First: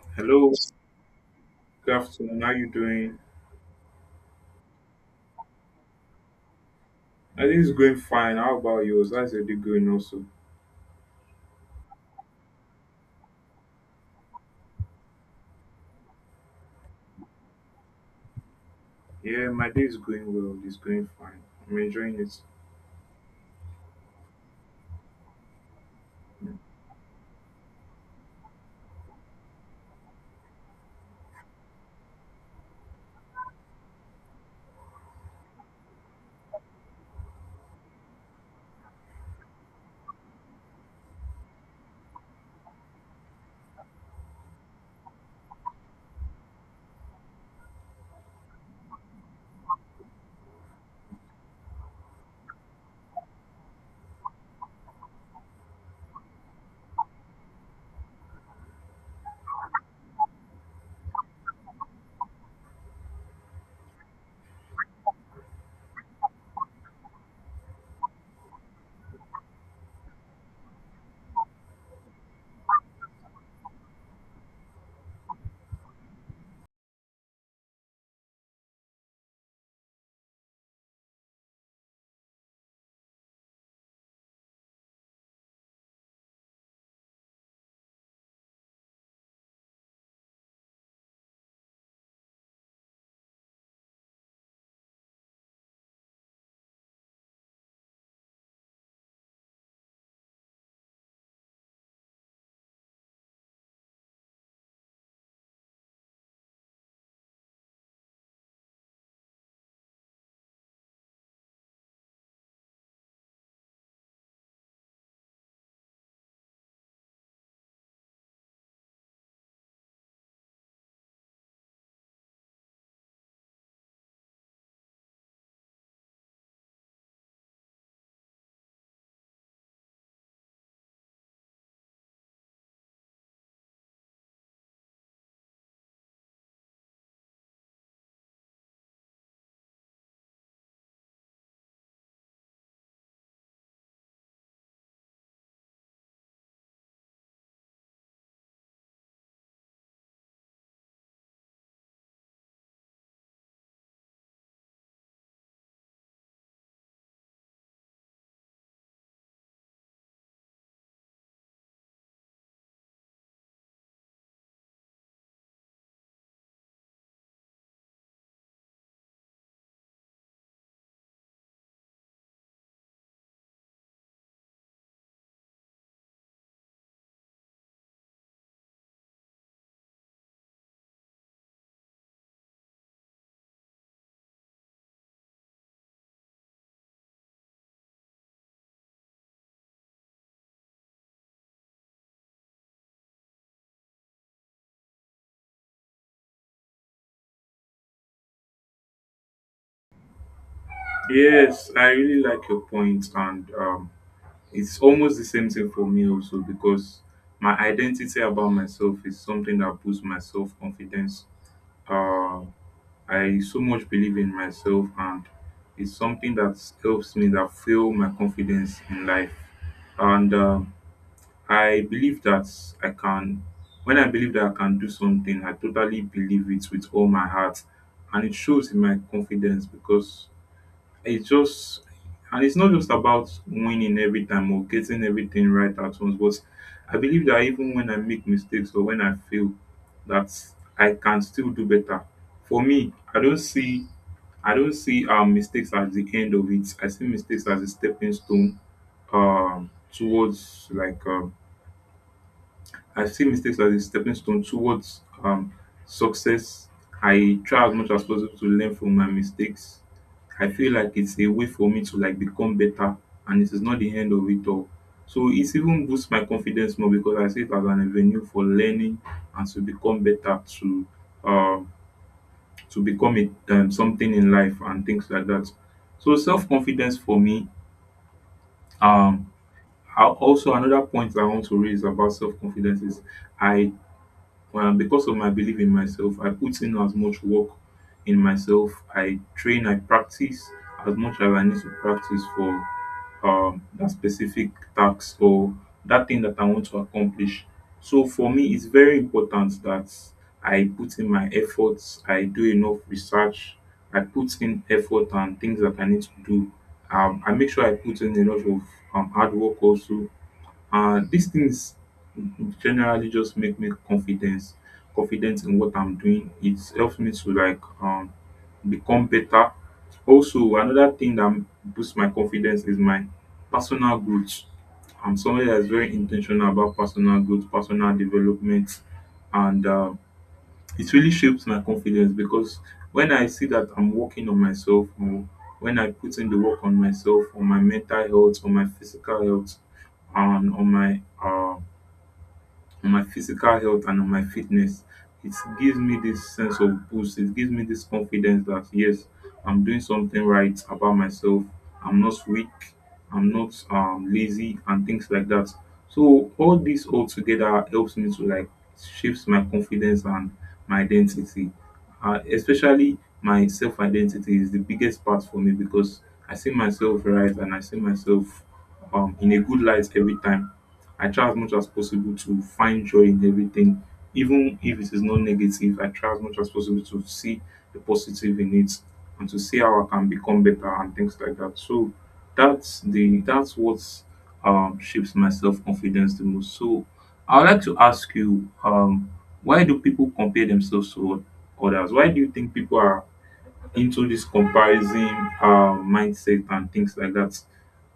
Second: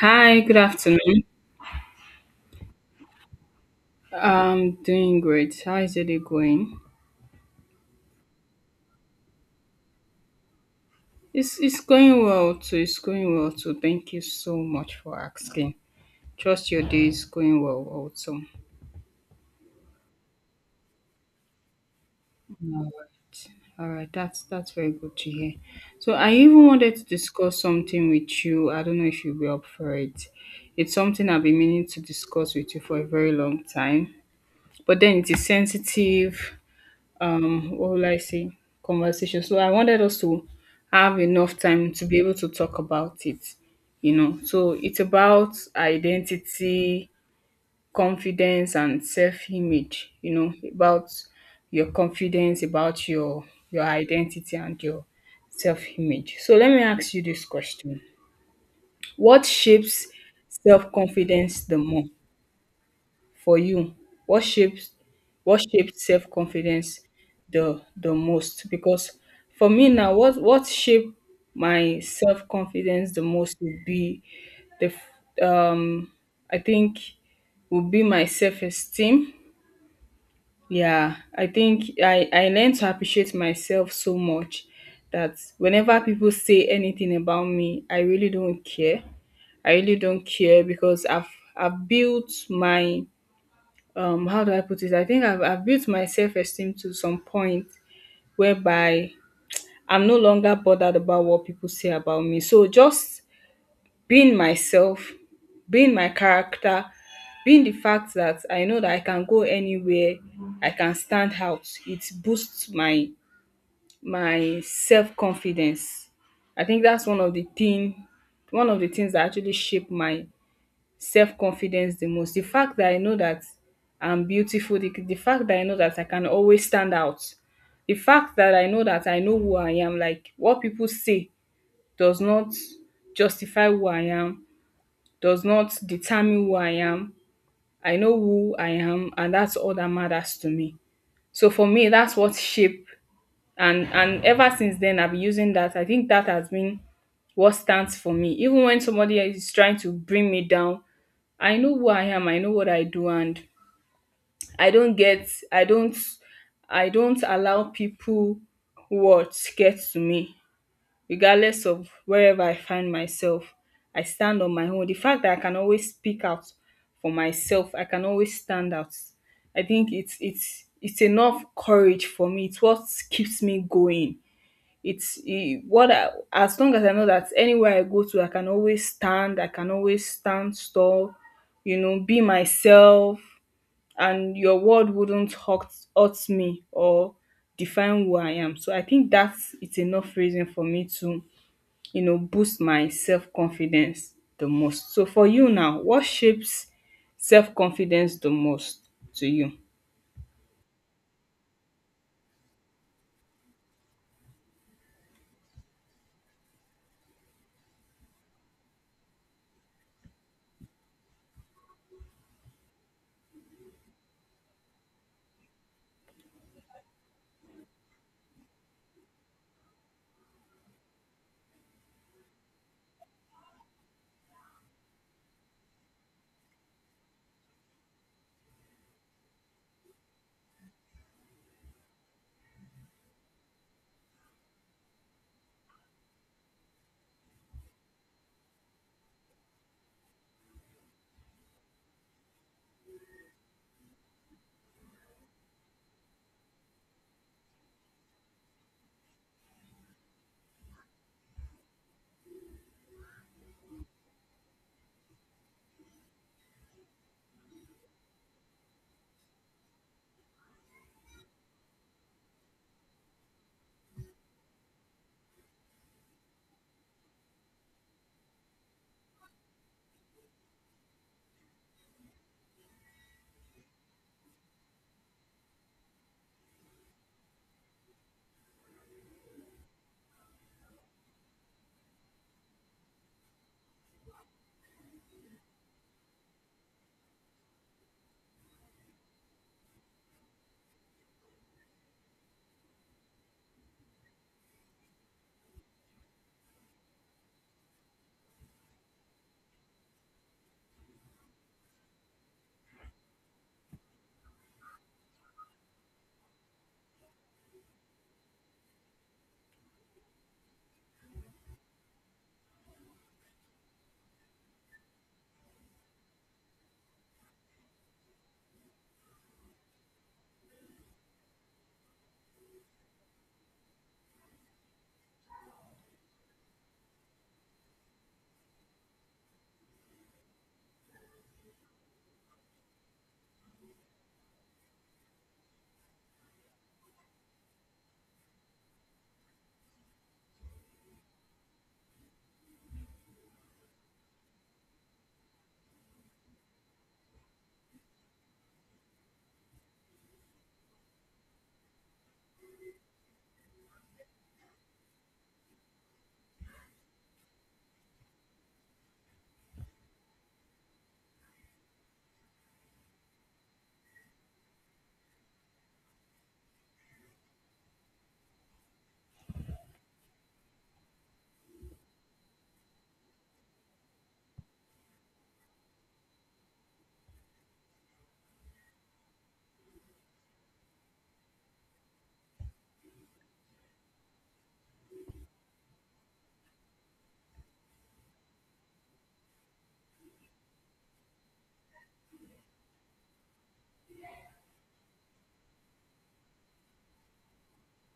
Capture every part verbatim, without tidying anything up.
Hi, Hello, good afternoon. good afternoon. How you doing? I'm doing great. How is your day going? My day is going fine. How about yours? How's your day going also? It's it's going well too. It's going well too. Thank you so much for asking. Trust your day is going well also. Yeah, my day is going well. It's going fine. I'm enjoying it. All right. All right. That's that's very good to hear. So I even wanted to discuss something with you. I don't know if you'll be up for it. It's something I've been meaning to discuss with you for a very long time. But then it is sensitive, um what will I say, conversation. So I wanted us to have enough time to be able to talk about it. You know, so it's about identity, confidence and self-image, you know, about your confidence, about your your identity and your self-image. So let me ask you this question. What shapes self-confidence the more? For you, what shapes what shaped self confidence the the most? Because for me now, what what shaped my self confidence the most would be the f- um I think would be my self esteem. Yeah, I think I I learned to appreciate myself so much that whenever people say anything about me, I really don't care. I really don't care because I've I've built my, um how do I put it? I think I've I've built my self-esteem to some point whereby I'm no longer bothered about what people say about me. So just being myself, being my character, being the fact that I know that I can go anywhere, I can stand out. It boosts my my self-confidence. I think that's one of the thing one of the things that actually shape my self-confidence the most. The fact that I know that I'm beautiful, the, the fact that I know that I can always stand out, the fact that I know that I know who I am, like what people say does not justify who I am, does not determine who I am. I know who I am, and that's all that matters to me. So for me, that's what shape. And and ever since then, I've been using that. I think that has been what stands for me even when somebody is trying to bring me down. I know who I am, I know what I do, and i don't get i don't I don't allow people what get to me regardless of wherever I find myself. I stand on my own. The fact that I can always speak out for myself, I can always stand out. I think it's it's it's enough courage for me. It's what keeps me going. It's e what I As long as I know that anywhere I go to, I can always stand, I can always stand tall, you know, be myself, and your word wouldn't hurt hurt me or define who I am. So I think that's it's enough reason for me to, you know, boost my self-confidence the most. So for you now, what shapes self-confidence the most to you? Yes, I really like your point, and um, it's almost the same thing for me also because my identity about myself is something that boosts my self confidence. Uh, I so much believe in myself, and it's something that helps me that fuel my confidence in life. And um I believe that I can, when I believe that I can do something, I totally believe it with all my heart. And it shows in my confidence because it's just, and it's not just about winning every time or getting everything right at once, but I believe that even when I make mistakes or when I fail, that I can still do better. For me, I don't see I don't see um, mistakes as the end of it. I see mistakes as a stepping stone um, towards like um, I see mistakes as a stepping stone towards um, success. I try as much as possible to learn from my mistakes. I feel like it's a way for me to like become better, and it is not the end of it all. So it's even boosts my confidence more because I see it as an avenue for learning and to become better, to uh, to become it um, something in life and things like that. So self confidence for me. Um, I- also another point I want to raise about self confidence is I um because of my belief in myself I put in as much work in myself. I train, I practice as much as I need to practice for um that specific task or that thing that I want to accomplish. So for me it's very important that I put in my efforts, I do enough research, I put in effort and things that I need to do. um, I make sure I put in a lot of um, hard work also, and these things generally just make me confidence confident in what I'm doing. It helps me to like um become better. Also, another thing that boosts my confidence is my personal growth. I'm somebody that's very intentional about personal growth, personal development, and um, it really shapes my confidence because when I see that I'm working on myself, or when I put in the work on myself, on my mental health, on my physical health, and on my um on my physical health and on my fitness. It gives me this sense of boost. It gives me this confidence that yes, I'm doing something right about myself. I'm not weak. I'm not um, lazy and things like that. So all this all together helps me to like shapes my confidence and my identity. Uh, especially my self identity is the biggest part for me because I see myself right and I see myself um, in a good light every time. I try as much as possible to find joy in everything, even if it is not negative. I try as much as possible to see the positive in it and to see how I can become better and things like that. So that's the that's what um, shapes my self confidence the most. So I would like to ask you, um, why do people compare themselves to others? Why do you think people are into this comparison uh, mindset and things like that?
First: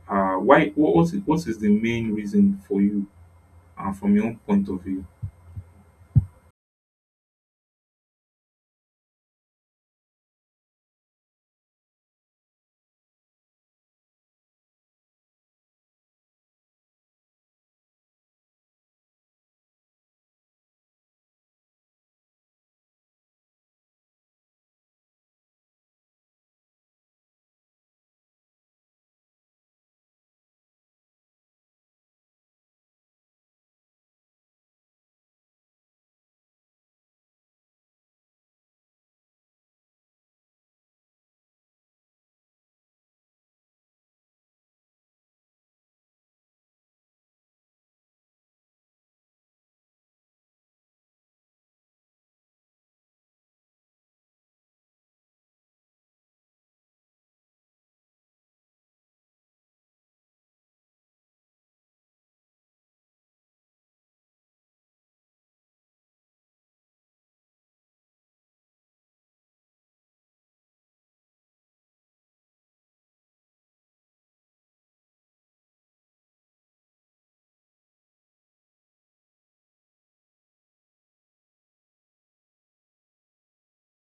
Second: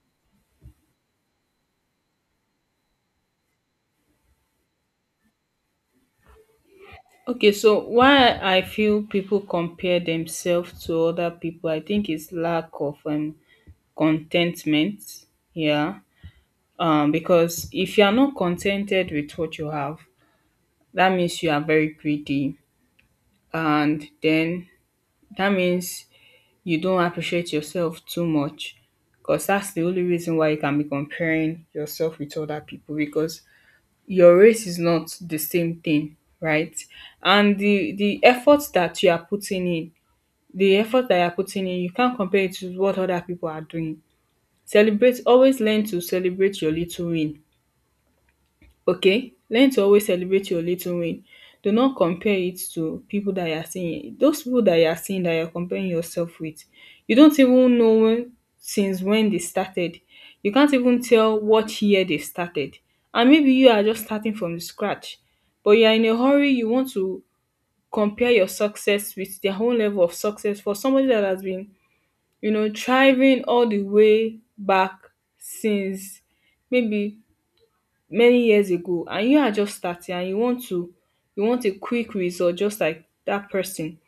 Uh, why? What, what is what is the main reason for you, and from your own point of view. Okay, so why I feel people compare themselves to other people, I think it's lack of um, contentment. Yeah. Um, because if you are not contented with what you have, that means you are very greedy. And then that means you don't appreciate yourself too much. Because that's the only reason why you can be comparing yourself with other people, because your race is not the same thing, right? And the, the efforts that you are putting in the effort that you're putting in, you can't compare it to what other people are doing. Celebrate, always learn to celebrate your little win. Okay? Learn to always celebrate your little win. Do not compare it to people that you're seeing. Those people that you're seeing that you're comparing yourself with, you don't even know when, since when they started. You can't even tell what year they started. And maybe you are just starting from scratch, but you are in a hurry. You want to compare your success with their own level of success, for somebody that has been, you know, thriving all the way back since maybe many years ago, and you are just starting and you want to you want a quick result just like that person.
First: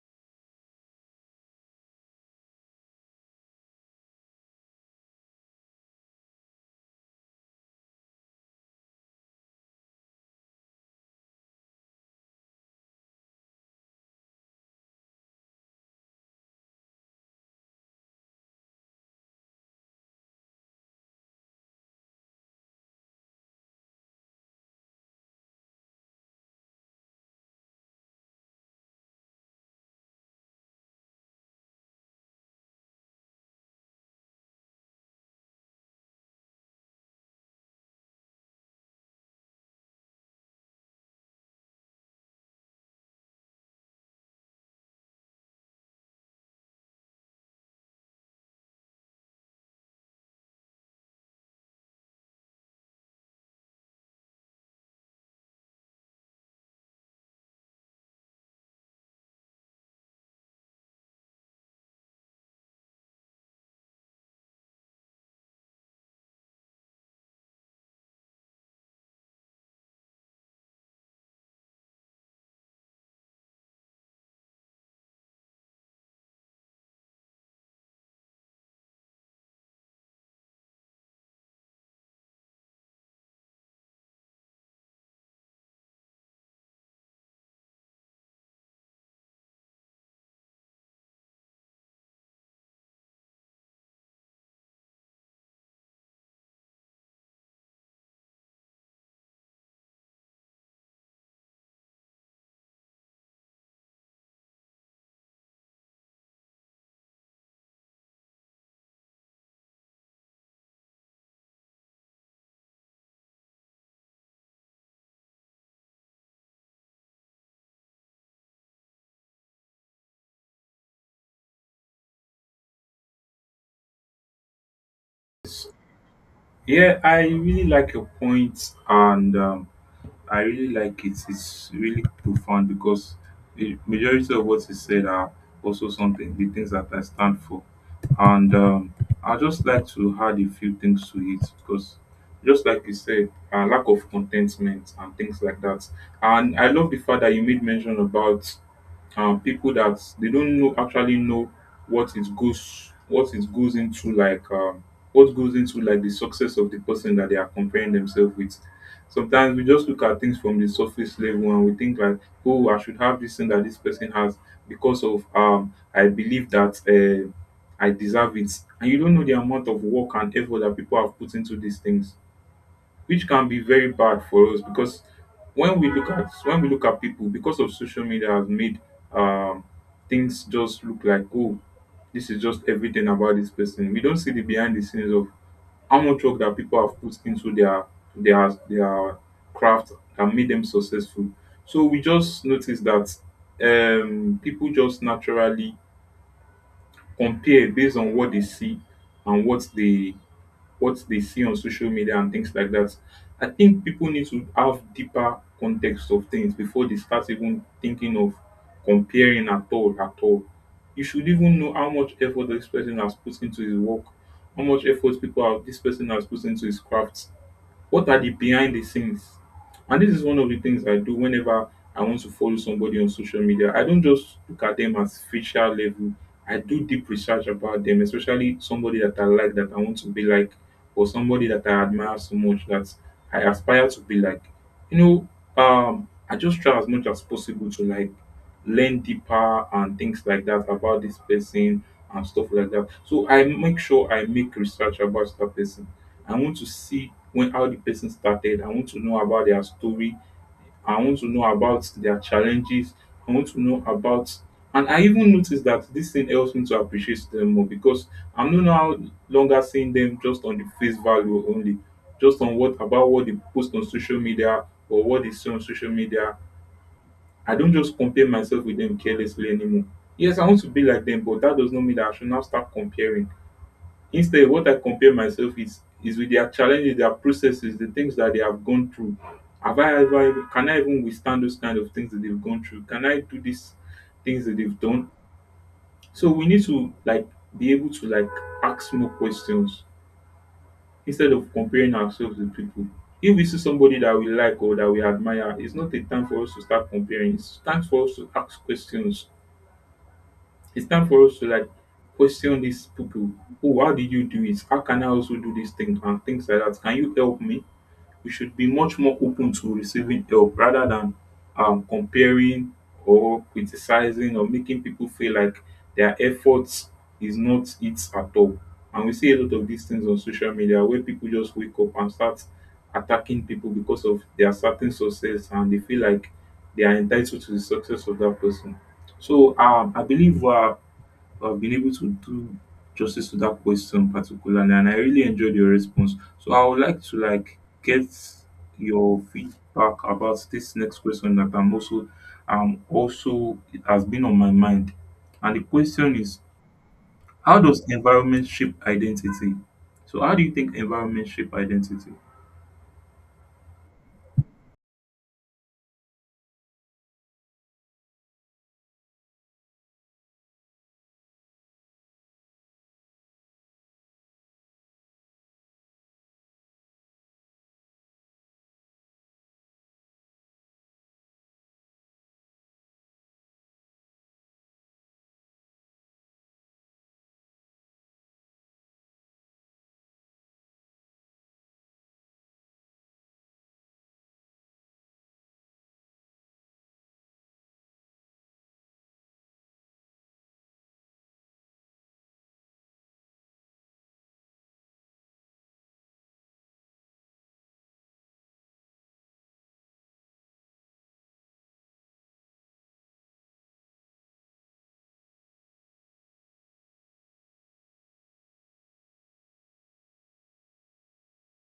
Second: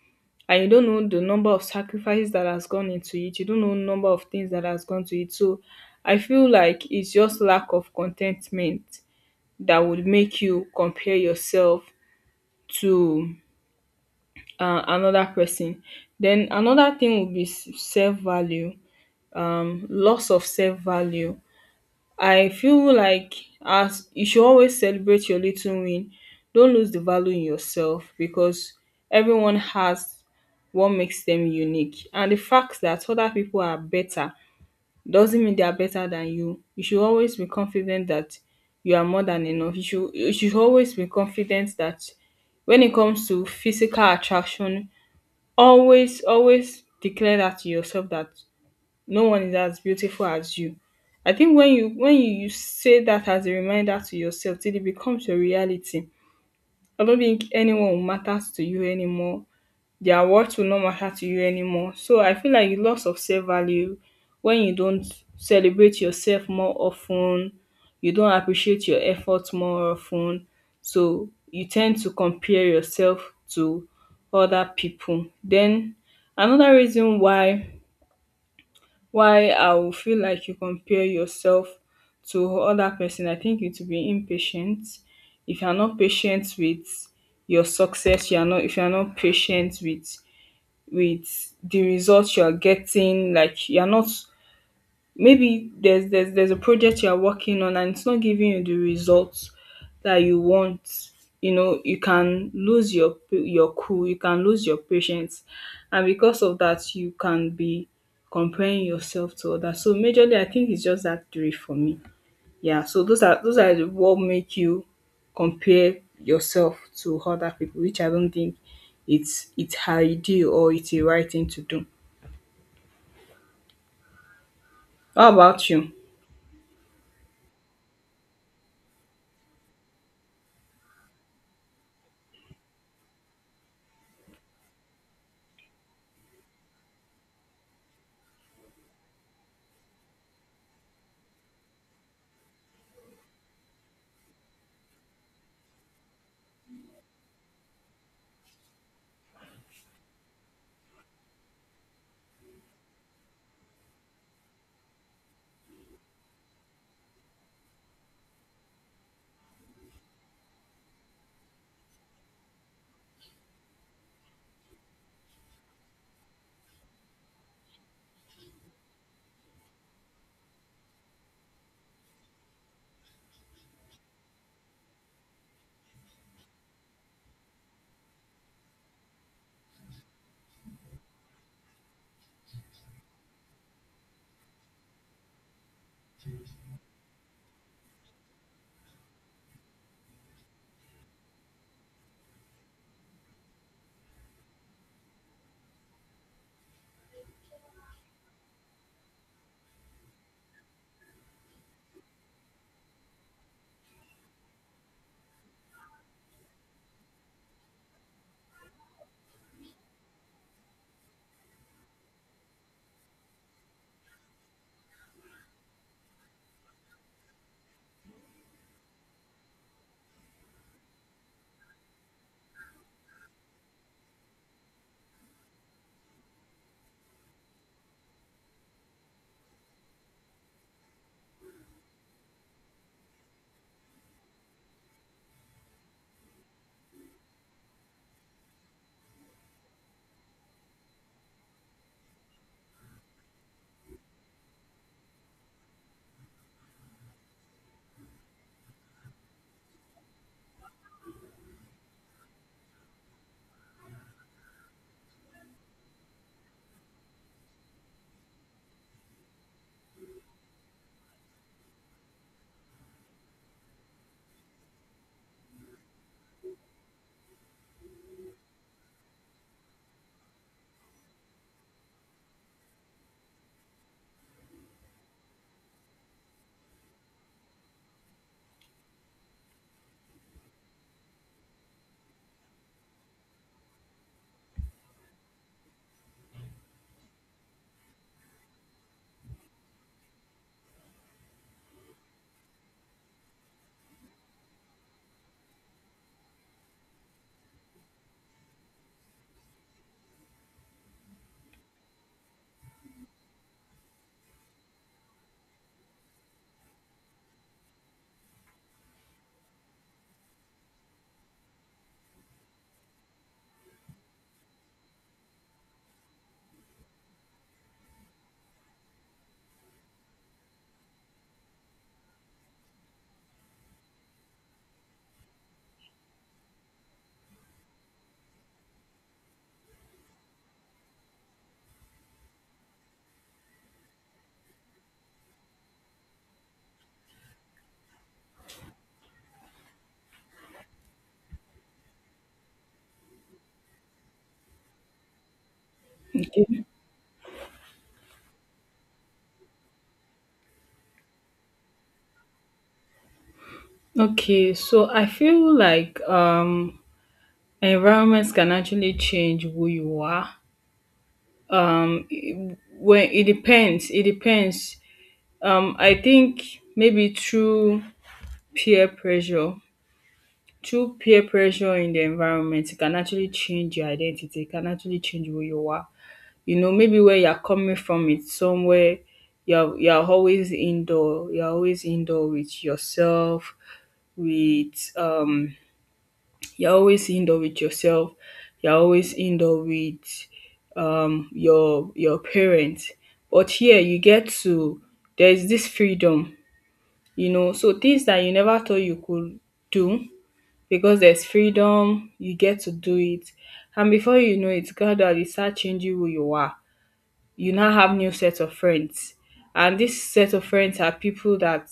And you don't know the number of sacrifices that has gone into it. You don't know number of things that has gone to it. So I feel like it's just lack of contentment that would make you compare yourself to uh, another person. Then another thing would be self value um loss of self value. I feel like as you should always celebrate your little win. Don't lose the value in yourself because everyone has what makes them unique. And the fact that other people are better doesn't mean they are better than you. You should always be confident that you are more than enough. You should you should always be confident that when it comes to physical attraction, always always declare that to yourself that no one is as beautiful as you. I think when you when you, you say that as a reminder to yourself till it becomes your reality. I don't think anyone matters to you anymore. Their words will not matter to you anymore. So I feel like loss of self-value, when you don't celebrate yourself more often, you don't appreciate your efforts more often, so you tend to compare yourself to other people. Then another reason why why I will feel like you compare yourself to other person, I think it will be impatient. If you are not patient with your success, you are not if you are not patient with with the results you are getting, like you are not, maybe there's there's there's a project you're working on and it's not giving you the results that you want. You know, you can lose your pa- your cool, you can lose your patience, and because of that you can be comparing yourself to others. So majorly I think it's just that three for me. Yeah, so those are those are the- what make you compare yourself to other people, which I don't think it's it's ideal or it's a right thing to do. How about you? Yeah, I really like your point, and um, I really like it. It's really profound because the majority of what you said are also something the things that I stand for, and um, I just like to add a few things to it because, just like you said, uh, lack of contentment and things like that. And I love the fact that you made mention about um, people that they don't know actually know what it goes what it goes into like um, what goes into like the success of the person that they are comparing themselves with. Sometimes we just look at things from the surface level and we think like, oh, I should have this thing that this person has because of um, I believe that uh, I deserve it, and you don't know the amount of work and effort that people have put into these things, which can be very bad for us because when we look at when we look at people because of social media has made um things just look like, oh, this is just everything about this person. We don't see the behind the scenes of how much work that people have put into their their their craft that made them successful. So we just notice that um people just naturally compare based on what they see and what they what they see on social media and things like that. I think people need to have deeper context of things before they start even thinking of comparing at all at all. You should even know how much effort this person has put into his work, how much effort people have this person has put into his craft. What are the behind the scenes? And this is one of the things I do whenever I want to follow somebody on social media. I don't just look at them as facial level. I do deep research about them, especially somebody that I like that I want to be like, or somebody that I admire so much that I aspire to be like. You know, um, I just try as much as possible to like learn deeper and things like that about this person and stuff like that. So I make sure I make research about that person. I want to see when how the person started. I want to know about their story. I want to know about their challenges. I want to know about, and I even noticed that this thing helps me to appreciate them more because I'm no now longer seeing them just on the face value only, just on what about what they post on social media or what they see on social media. I don't just compare myself with them carelessly anymore. Yes, I want to be like them, but that does not mean that I should now start comparing. Instead, what I compare myself is is with their challenges, their processes, the things that they have gone through. Have I ever can I even withstand those kind of things that they've gone through? Can I do these things that they've done? So we need to like be able to like ask more questions instead of comparing ourselves with people. If we see somebody that we like or that we admire, it's not a time for us to start comparing. It's time for us to ask questions. It's time for us to like question these people. Oh, how did you do it? How can I also do this thing and things like that? Can you help me? We should be much more open to receiving help rather than um, comparing or criticizing or making people feel like their efforts is not it at all. And we see a lot of these things on social media where people just wake up and start attacking people because of their certain success and they feel like they are entitled to the success of that person. So um, I believe we are I've been able to do justice to that question particularly, and I really enjoyed your response. So I would like to like get your feedback about this next question that I'm also um also it has been on my mind. And the question is Okay. how does environment shape identity? So how do you think environment shape identity? Okay, so I feel like um environments can actually change who you are. Um it- when It depends, it depends. Um I think maybe through peer pressure, through peer pressure in the environment. It can actually change your identity, it can actually change who you are. You know, maybe where you're coming from, it's somewhere you're you're always indoor, you're always indoor with yourself, with, um you always end up with yourself you always end up with um your your parents. But here you get to, there's this freedom. You know, so things that you never thought you could do, because there's freedom you get to do it. And before you know it, God, that it start changing who you are. You now have new set of friends, and this set of friends are people that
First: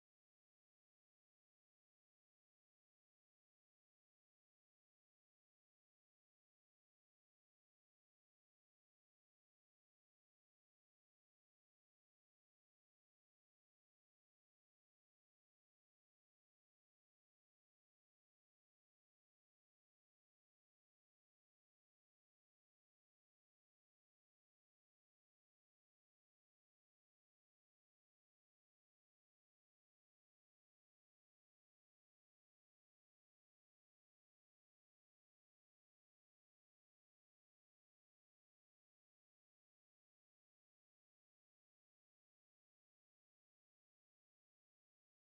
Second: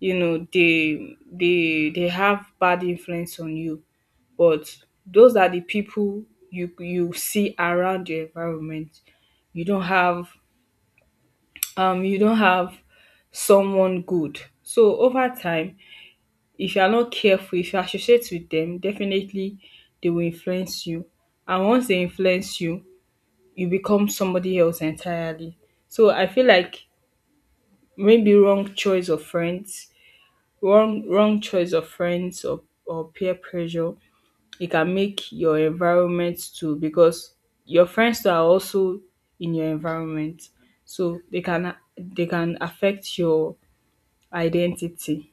you know they they they have bad influence on you, but those are the people you you see around your environment. You don't have um you don't have someone good. So over time, if you are not careful, if you associate with them, definitely they will influence you. And once they influence you, you become somebody else entirely. So I feel like maybe wrong choice of friends, wrong wrong choice of friends, or, or peer pressure. It can make your environment too, because your friends too are also in your environment, so they can they can affect your identity.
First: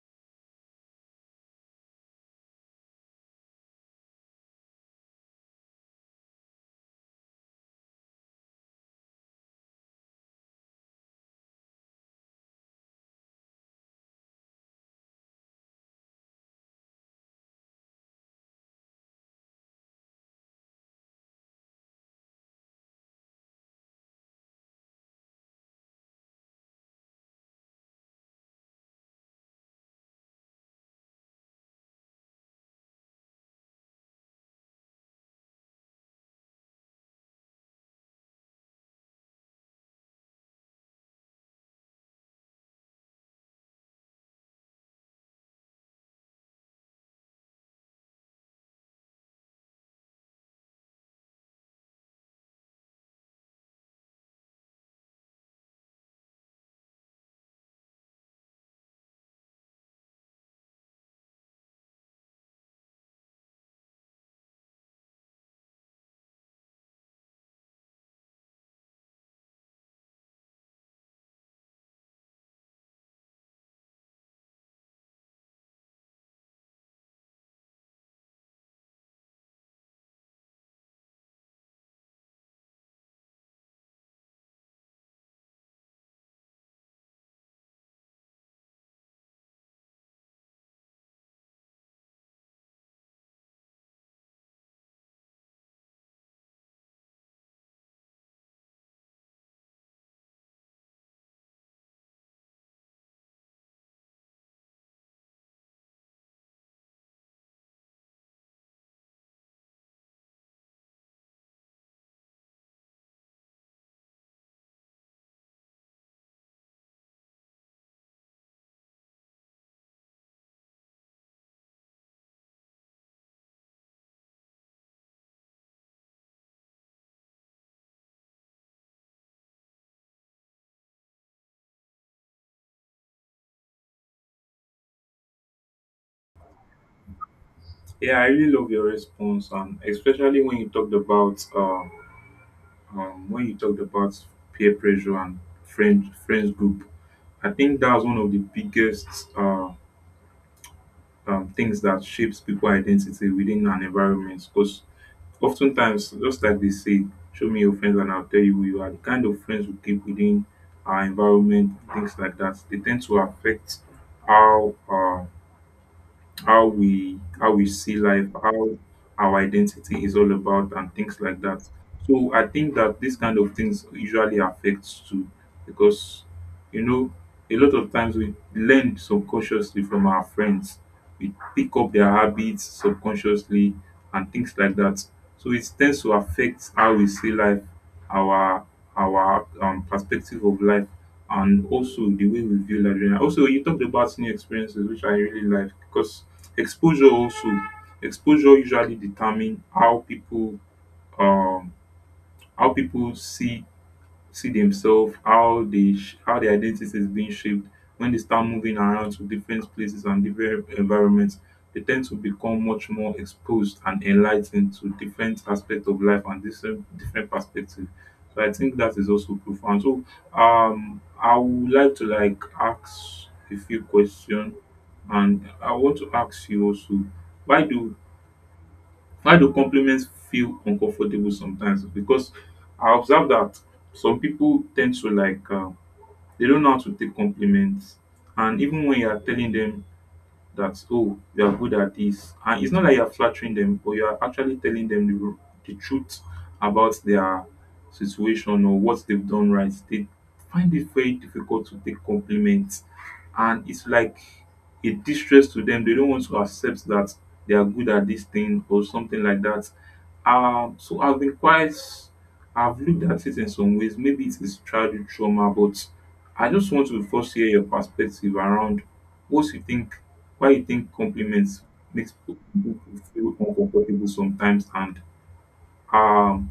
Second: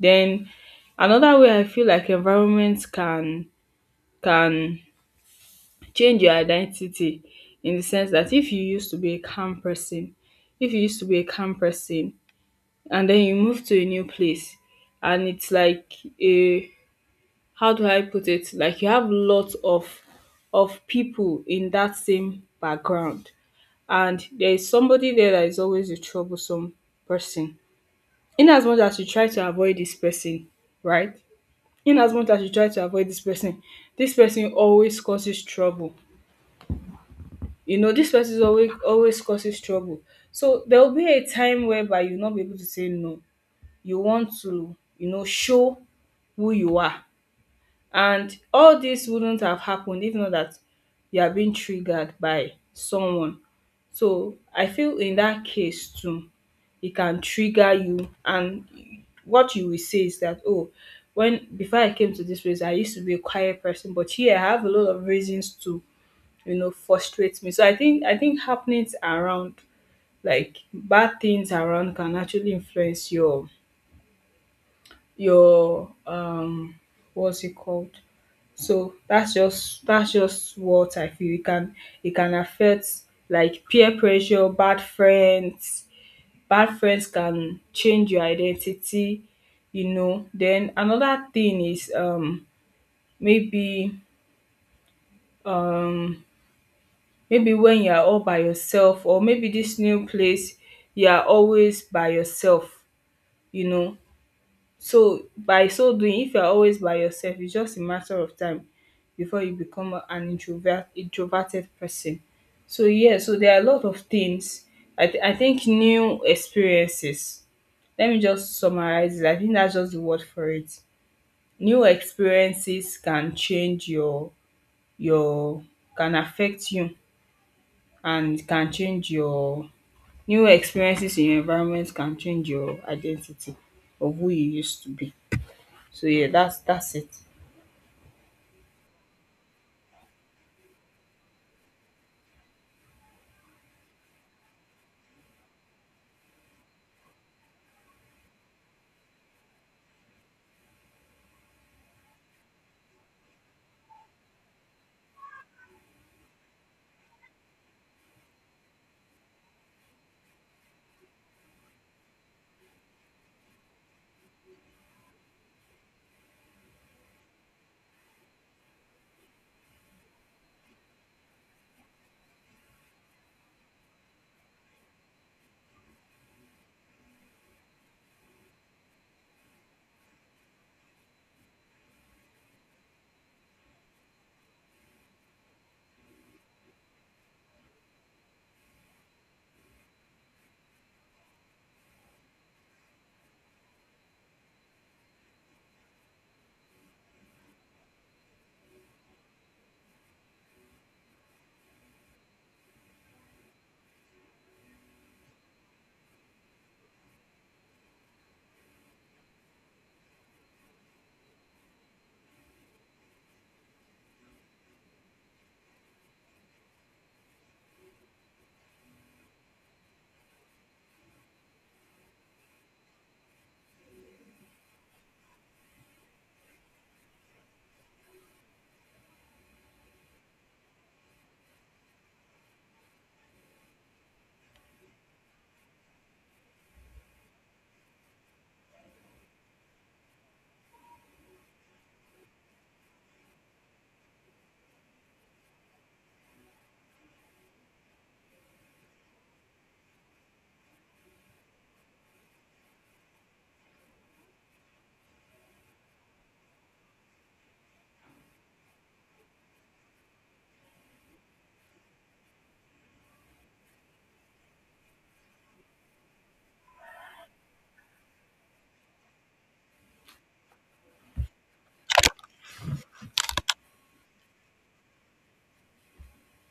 Then another way I feel like environment can can change your identity, in the sense that if you used to be a calm person, if you used to be a calm person and then you move to a new place, and it's like a how do I put it? Like you have lots of of people in that same background, and there is somebody there that is always a troublesome person. In as much as you try to avoid this person, right? In as much as you try to avoid this person, this person always causes trouble. You know, this person is always always causes trouble. So there will be a time whereby you'll not be able to say no. You want to, you know, show who you are. And all this wouldn't have happened if not that you are being triggered by someone. So I feel in that case too, it can trigger you. And what you will say is that, oh, when before I came to this place, I used to be a quiet person, but here I have a lot of reasons to, you know, frustrate me. So I think I think happenings around, like bad things around, can actually influence your your um what's it called? So that's just that's just what I feel. It can, it can affect, like peer pressure, bad friends. Bad friends can change your identity, you know. Then another thing is um maybe um maybe when you are all by yourself or maybe this new place you are always by yourself, you know. So by so doing if you are always by yourself it's just a matter of time before you become a- an introvert introverted person. So yeah, so there are a lot of things I, th- I think new experiences. Let me just summarize it. I think that's just the word for it. New experiences can change your your can affect you and can change your new experiences in your environment can change your identity of who you used to be. So yeah, that's that's it. Yeah, I really love your response, and especially when you talked about um um, when you talked about peer pressure and friend friends group, I think that's one of the biggest uh, um, things that shapes people identity within an environment. Because oftentimes, just like they say, show me your friends and I'll tell you who you are. The kind of friends we keep within our environment, things like that, they tend to affect how uh, how we how we see life, how our identity is all about, and things like that. So I think that these kind of things usually affects too, because you know a lot of times we learn subconsciously from our friends. We pick up their habits subconsciously and things like that. So it tends to affect how we see life, our our um, perspective of life, and also the way we view life. Also, you talked about new experiences, which I really like because exposure also, exposure usually determine how people um how people see see themselves, how they sh- how their identity is being shaped. When they start moving around to different places and different environments, they tend to become much more exposed and enlightened to different aspects of life and different different perspectives. So I think that is also profound. So um, I would like to like ask a few questions, and I want to ask you also, why do why do compliments feel uncomfortable sometimes? Because I observe that some people tend to like um, they don't know how to take compliments, and even when you are telling them that, oh, you are good at this, and it's not like you're flattering them, but you're actually telling them the, r- the truth about their situation or what they've done right, they find it very difficult to take compliments, and it's like a distress to them. They don't want to accept that they are good at this thing or something like that. Um so I've been quite, I've looked at it in some ways, maybe it is childhood trauma, but I just want to first hear your perspective around what you think, why you think compliments makes people feel uncomfortable sometimes, and um,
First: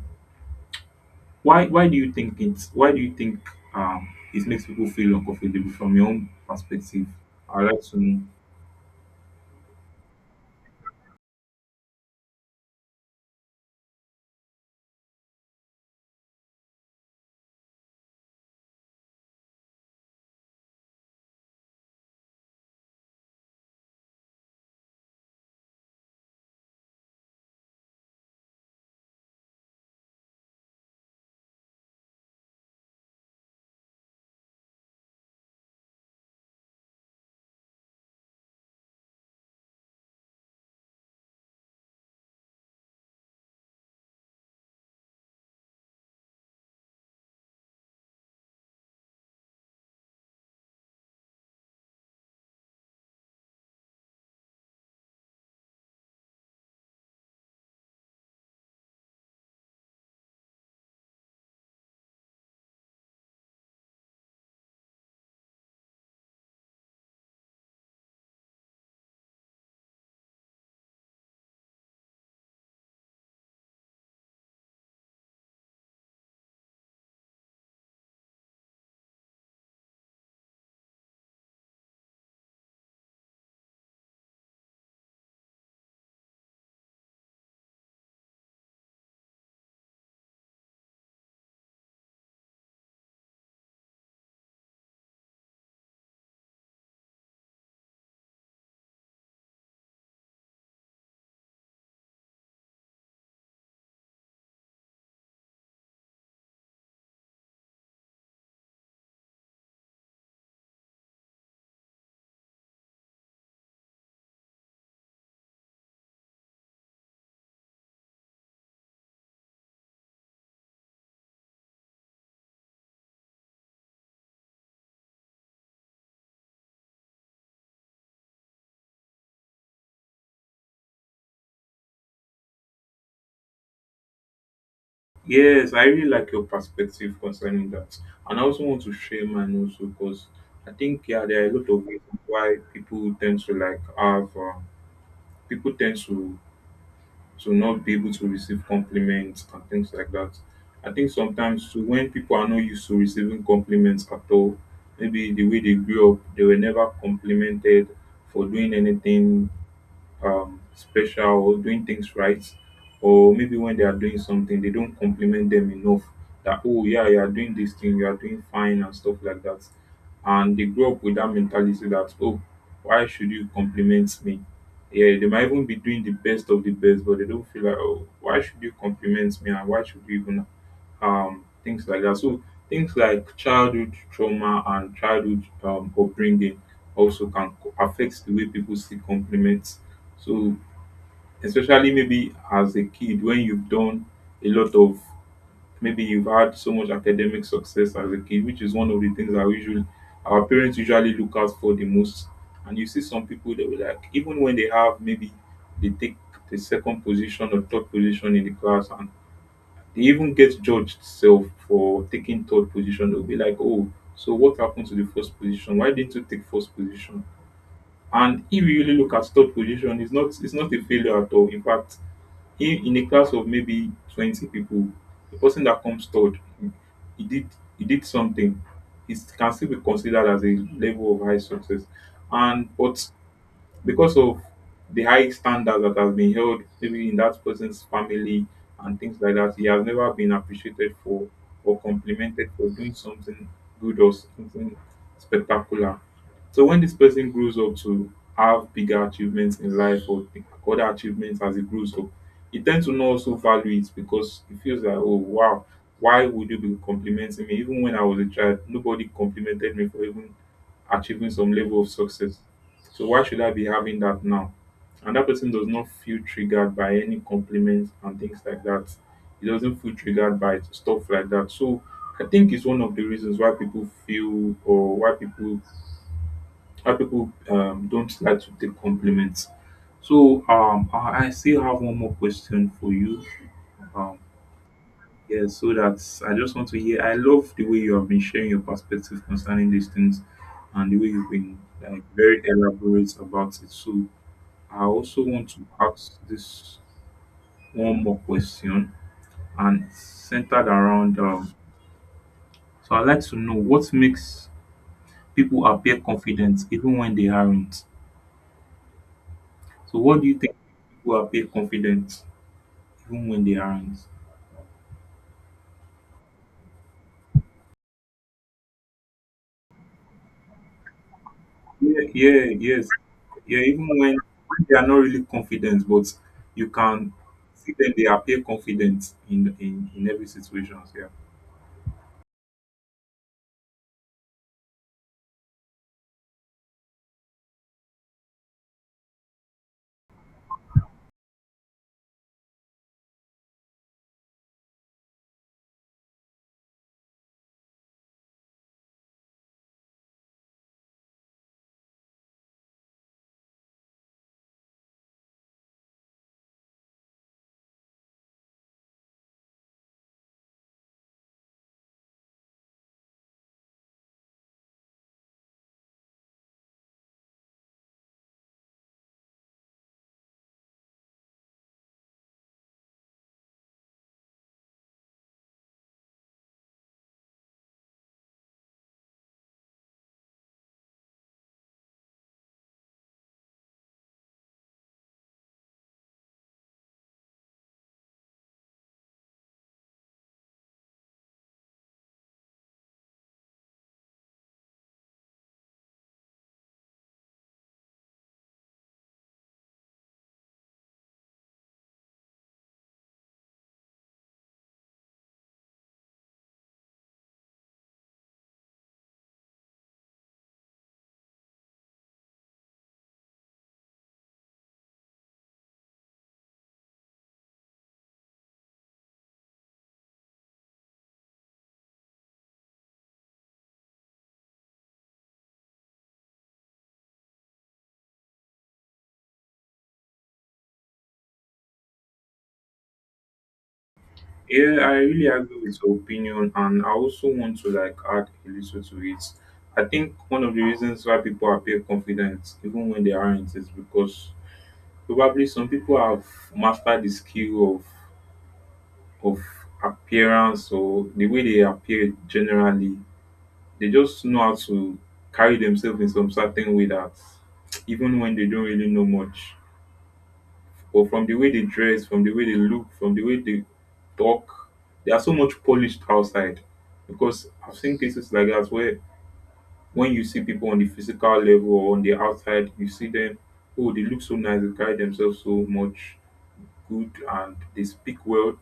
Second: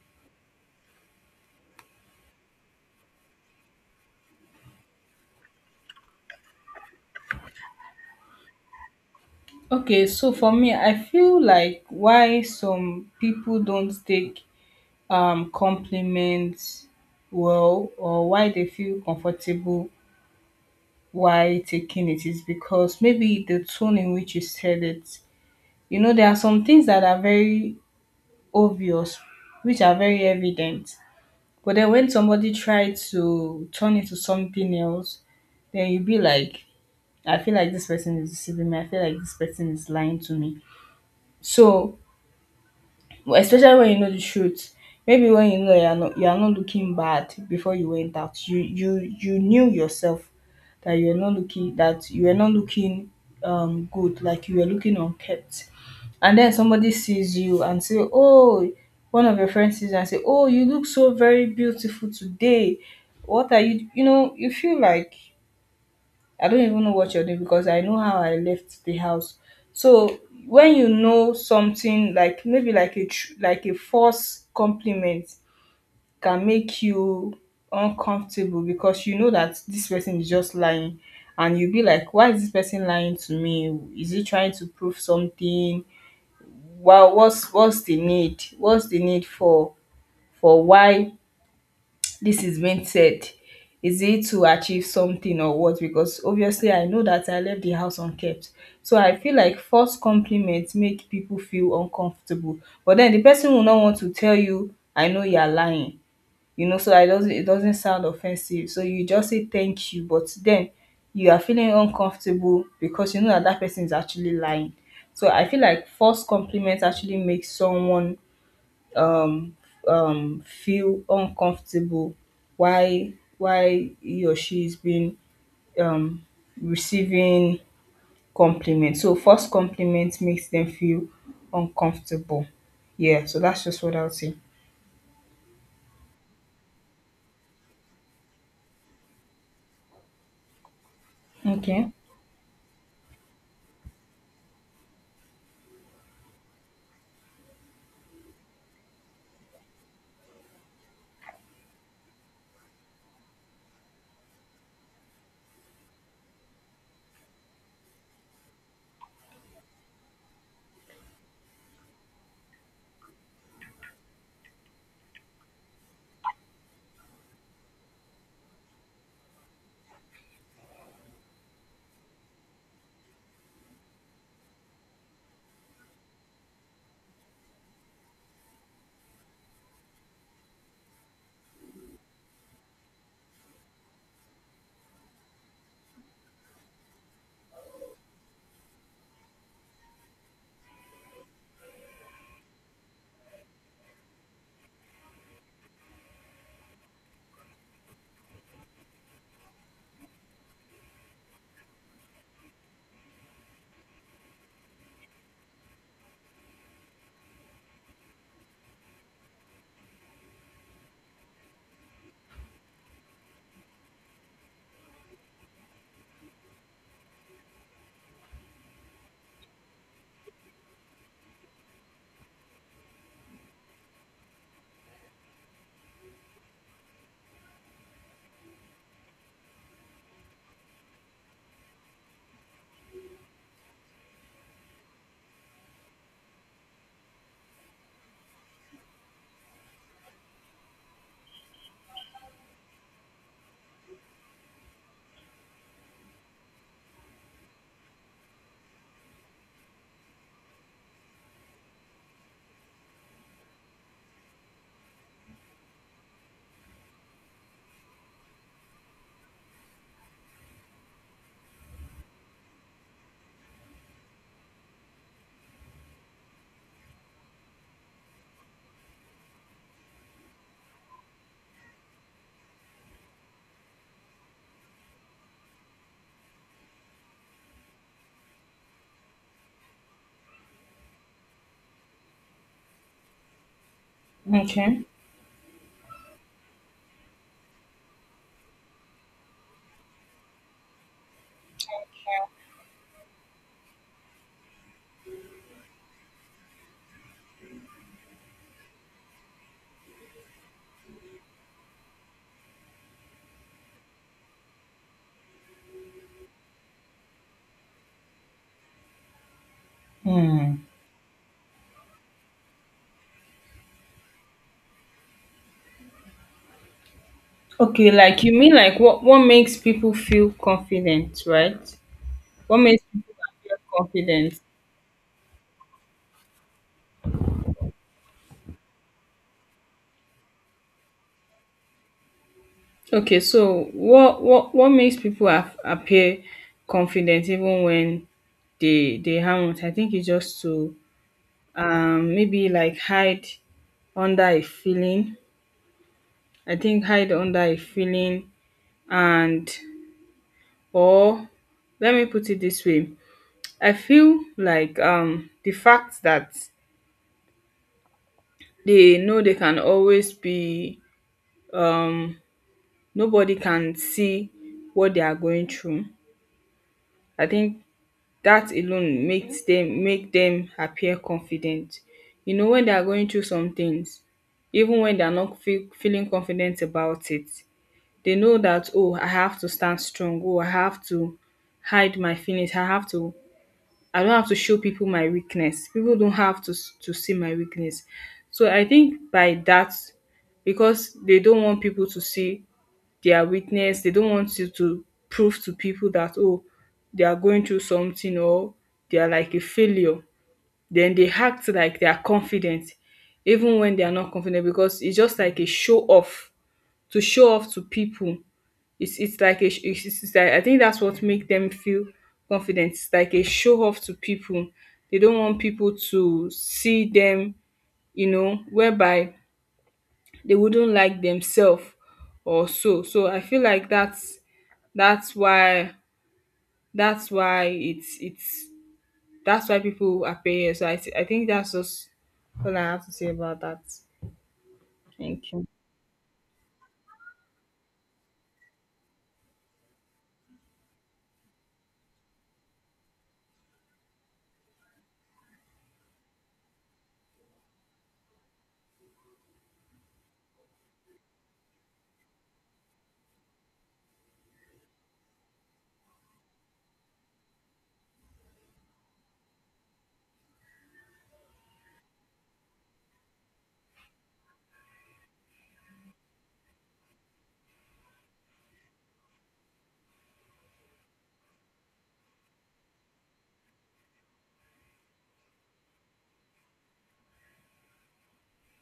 why why do you think it? Why do you think um, it makes people feel uncomfortable from your own perspective? I would like to know. Okay, so for me, I feel like why some people don't take um compliments well or why they feel comfortable why taking it is because maybe the tone in which you said it. You know, there are some things that are very obvious, which are very evident. But then when somebody tries to turn it to something else, then you be like, I feel like this person is deceiving me. I feel like this person is lying to me. So especially when you know the truth. Maybe when you know you are not you are not looking bad before you went out. You you you knew yourself that you are not looking that you were not looking um good, like you were looking unkempt. And then somebody sees you and say, oh, one of your friends sees you and say, oh, you look so very beautiful today. What are you you know, you feel like I don't even know what you're doing because I know how I left the house. So when you know something like maybe like a tr- like a false compliment can make you uncomfortable because you know that this person is just lying. And you'll be like, why is this person lying to me? Is he trying to prove something? Well, what's what's the need what's the need for for why this is being said? Is it to achieve something or what? Because obviously I know that I left the house unkept. So I feel like false compliments make people feel uncomfortable, but then the person will not want to tell you I know you're lying. You know, so I doesn't it doesn't sound offensive, so you just say thank you, but then you are feeling uncomfortable because you know that that person is actually lying. So I feel like false compliments actually make someone um, um, feel uncomfortable why why he or she is being um, receiving compliments. So first compliment makes them feel uncomfortable. Yeah, so that's just what I would say. Yes, I really like your perspective concerning that, and I also want to share mine also, because I think, yeah, there are a lot of Okay. reasons why people tend to like have uh, people tend to to not be able to receive compliments and things like that. I think sometimes too, when people are not used to receiving compliments at all, maybe the way they grew up, they were never complimented for doing anything um, special, or doing things right, or maybe when they are doing something, they don't compliment them enough that, oh, yeah, you are doing this thing, you are doing fine, and stuff like that. And they grow up with that mentality that, oh, why should you compliment me? Yeah, they might even be doing the best of the best, but they don't feel like, oh, why should you compliment me and why should you even um, things like that. So things like childhood trauma and childhood um, upbringing also can co- affect the way people see compliments. So especially maybe as a kid when you've done a lot of, maybe you've had so much academic success as a kid, which is one of the things that usually our parents usually look out for the most. And you see some people that were like, even when they have, maybe they take the second position or third position in the class, and they even get judged self for taking third position. They'll be like, oh, so what happened to the first position? Why didn't you take first position? And if you really look at third position, it's not, it's not a failure at all. In fact, in, in a class of maybe twenty people, the person that comes third, he he did he did something. It can still be considered as a level of high success. And but because of the high standards that have been held maybe in that person's family and things like that, he has never been appreciated for or complimented for doing something good or something spectacular. So when this person grows up to have bigger achievements in life or th- other achievements as he grows up, he tends to not also value it because he feels like, oh wow, why would you be complimenting me? Even when I was a child, nobody complimented me for even achieving some level of success. So why should I be having that now? And that person does not feel triggered by any compliments and things like that. He doesn't feel triggered by stuff like that. So I think it's one of the reasons why people feel, or why people, why people um, don't like to take compliments. So um, I I still have one more question for you. Um, Okay. yeah, so that's, I just want to hear. I love the way you have been sharing your perspective concerning these things, and the way you've been like very elaborate about it. So I also want to ask this one more question, and it's centered around um, so I'd like to know what makes people appear confident even when they aren't. So what do you think Hmm. people appear confident even when they aren't? Okay, like you mean like what what makes people feel confident, right? Yeah, yeah, What makes yes. people feel Yeah, even when, confident? when they are not really confident, but you can see them, they appear confident in in, in every situation. Yeah. Okay, so what what what makes people af- appear confident even when they they haven't? I think it's just to um maybe like hide under a feeling. I think hide under a feeling and or let me put it this way. I feel like um the fact that they know they can always be um nobody can see what they are going through. I think that alone makes them make them appear confident, you know, when they are going through some things even when they are not feel, feeling confident about it. They know that, oh, I have to stand strong, oh, I have to hide my feelings, I have to, I don't have to show people my weakness, people don't have to s- to see my weakness. So I think by that, because they don't want people to see their weakness, they don't want you to prove to people that, oh, they are going through something or they are like a failure, then they act like they are confident even when they are not confident, because it's just like a show off to show off to people. it's it's like a sh- it's, it's it's like, I think that's what make them feel confident. It's like a show off to people. They don't want people to see them, you know, whereby they wouldn't like themselves or so. So I feel like that's that's why that's why it's it's that's why people are paying us. So i, thi- I think that's just all I have to say about that. Yeah, I Thank really you. agree with your opinion, and I also want to like add a little to it. I think one of the reasons why people appear confident, even when they aren't, is because probably some people have mastered the skill of of appearance, or the way they appear generally. They just know how to carry themselves in some certain way that even when they don't really know much. But from the way they dress, from the way they look, from the way they talk, they are so much polished outside. Because I've seen cases like that where when you see people on the physical level or on the outside, you see them, oh, they look so nice, they carry themselves so much good, and they speak well.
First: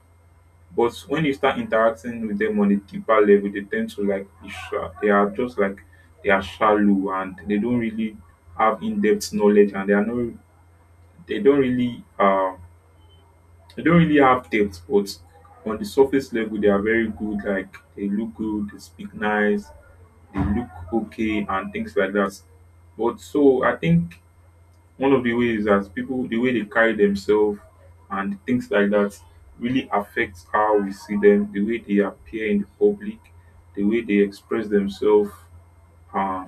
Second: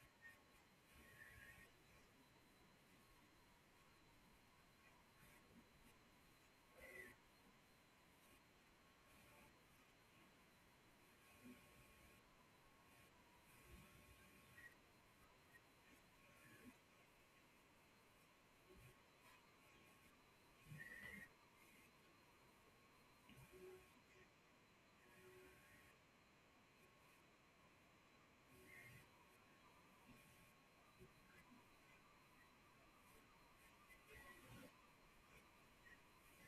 But when you start interacting with them on a deeper level, they tend to like be sha- they are just like they are shallow, and they don't really have in-depth knowledge, and they are not, they don't really um they don't really have depth, but on the surface level, they are very good. Like they look good, they speak nice, they look okay, and things like that. But so I think one of the ways that people, the way they carry themselves and things like that, really affects how we see them, the way they appear in the public, the way they express themselves, uh,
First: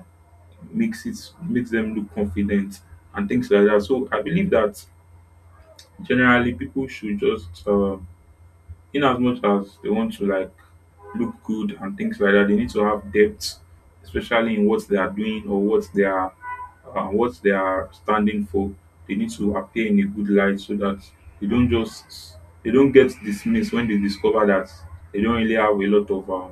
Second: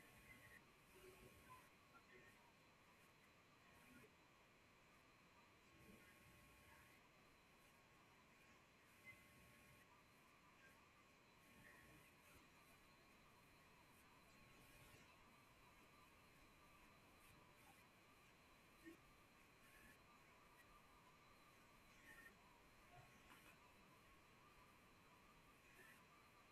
makes it, makes them look confident and things like that. So I believe that generally people should just uh, in as much as they want to like look good and things like that, they need to have depth, especially in what they are doing or what they are uh, what they are standing for. They need to appear in a good light so that they don't just, they don't get dismissed when they discover that they don't really have a lot of uh,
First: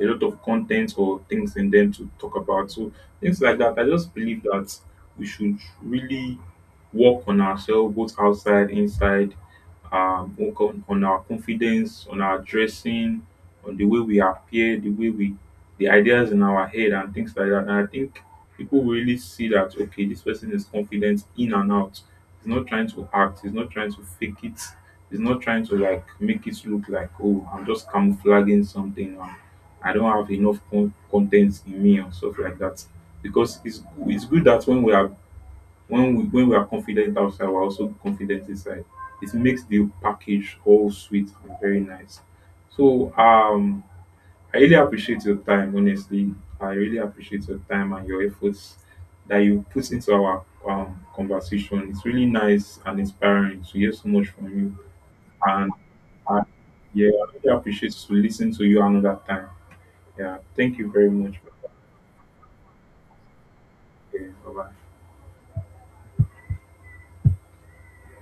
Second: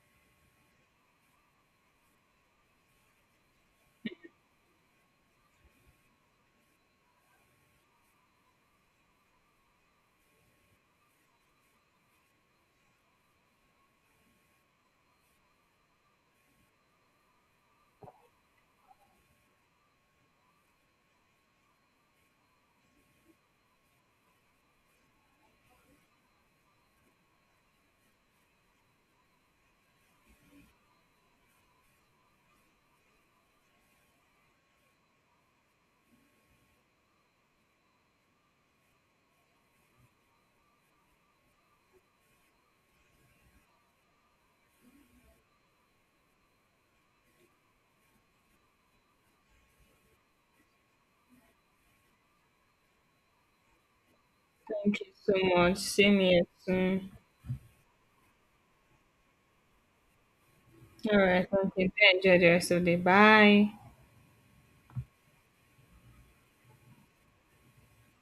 a lot of content or things in them to talk about. So things like that. I just believe that we should really work on ourselves, both outside, inside, um, work on, on our confidence, on our dressing, on the way we appear, the way we, the ideas in our head and things like that. And I think people will really see that, okay, this person is confident in and out. He's not trying to act, he's not trying to fake it, he's not trying to like make it look like, oh, I'm just camouflaging something. I don't have enough con- content in me and stuff like that. Because it's it's good that when we are, when we when we are confident outside, we're also confident inside. It makes the package all sweet and very nice. So um I really appreciate your time, honestly. I really appreciate your time and your efforts that you put into our um, conversation. It's really nice and inspiring to hear so much from you. Thank you so And much. Same I, here. yeah, Soon. I really appreciate to listen to you another time. Yeah, thank you very All much. right, okay, do enjoy the rest of the day. Bye. Okay. Bye-bye.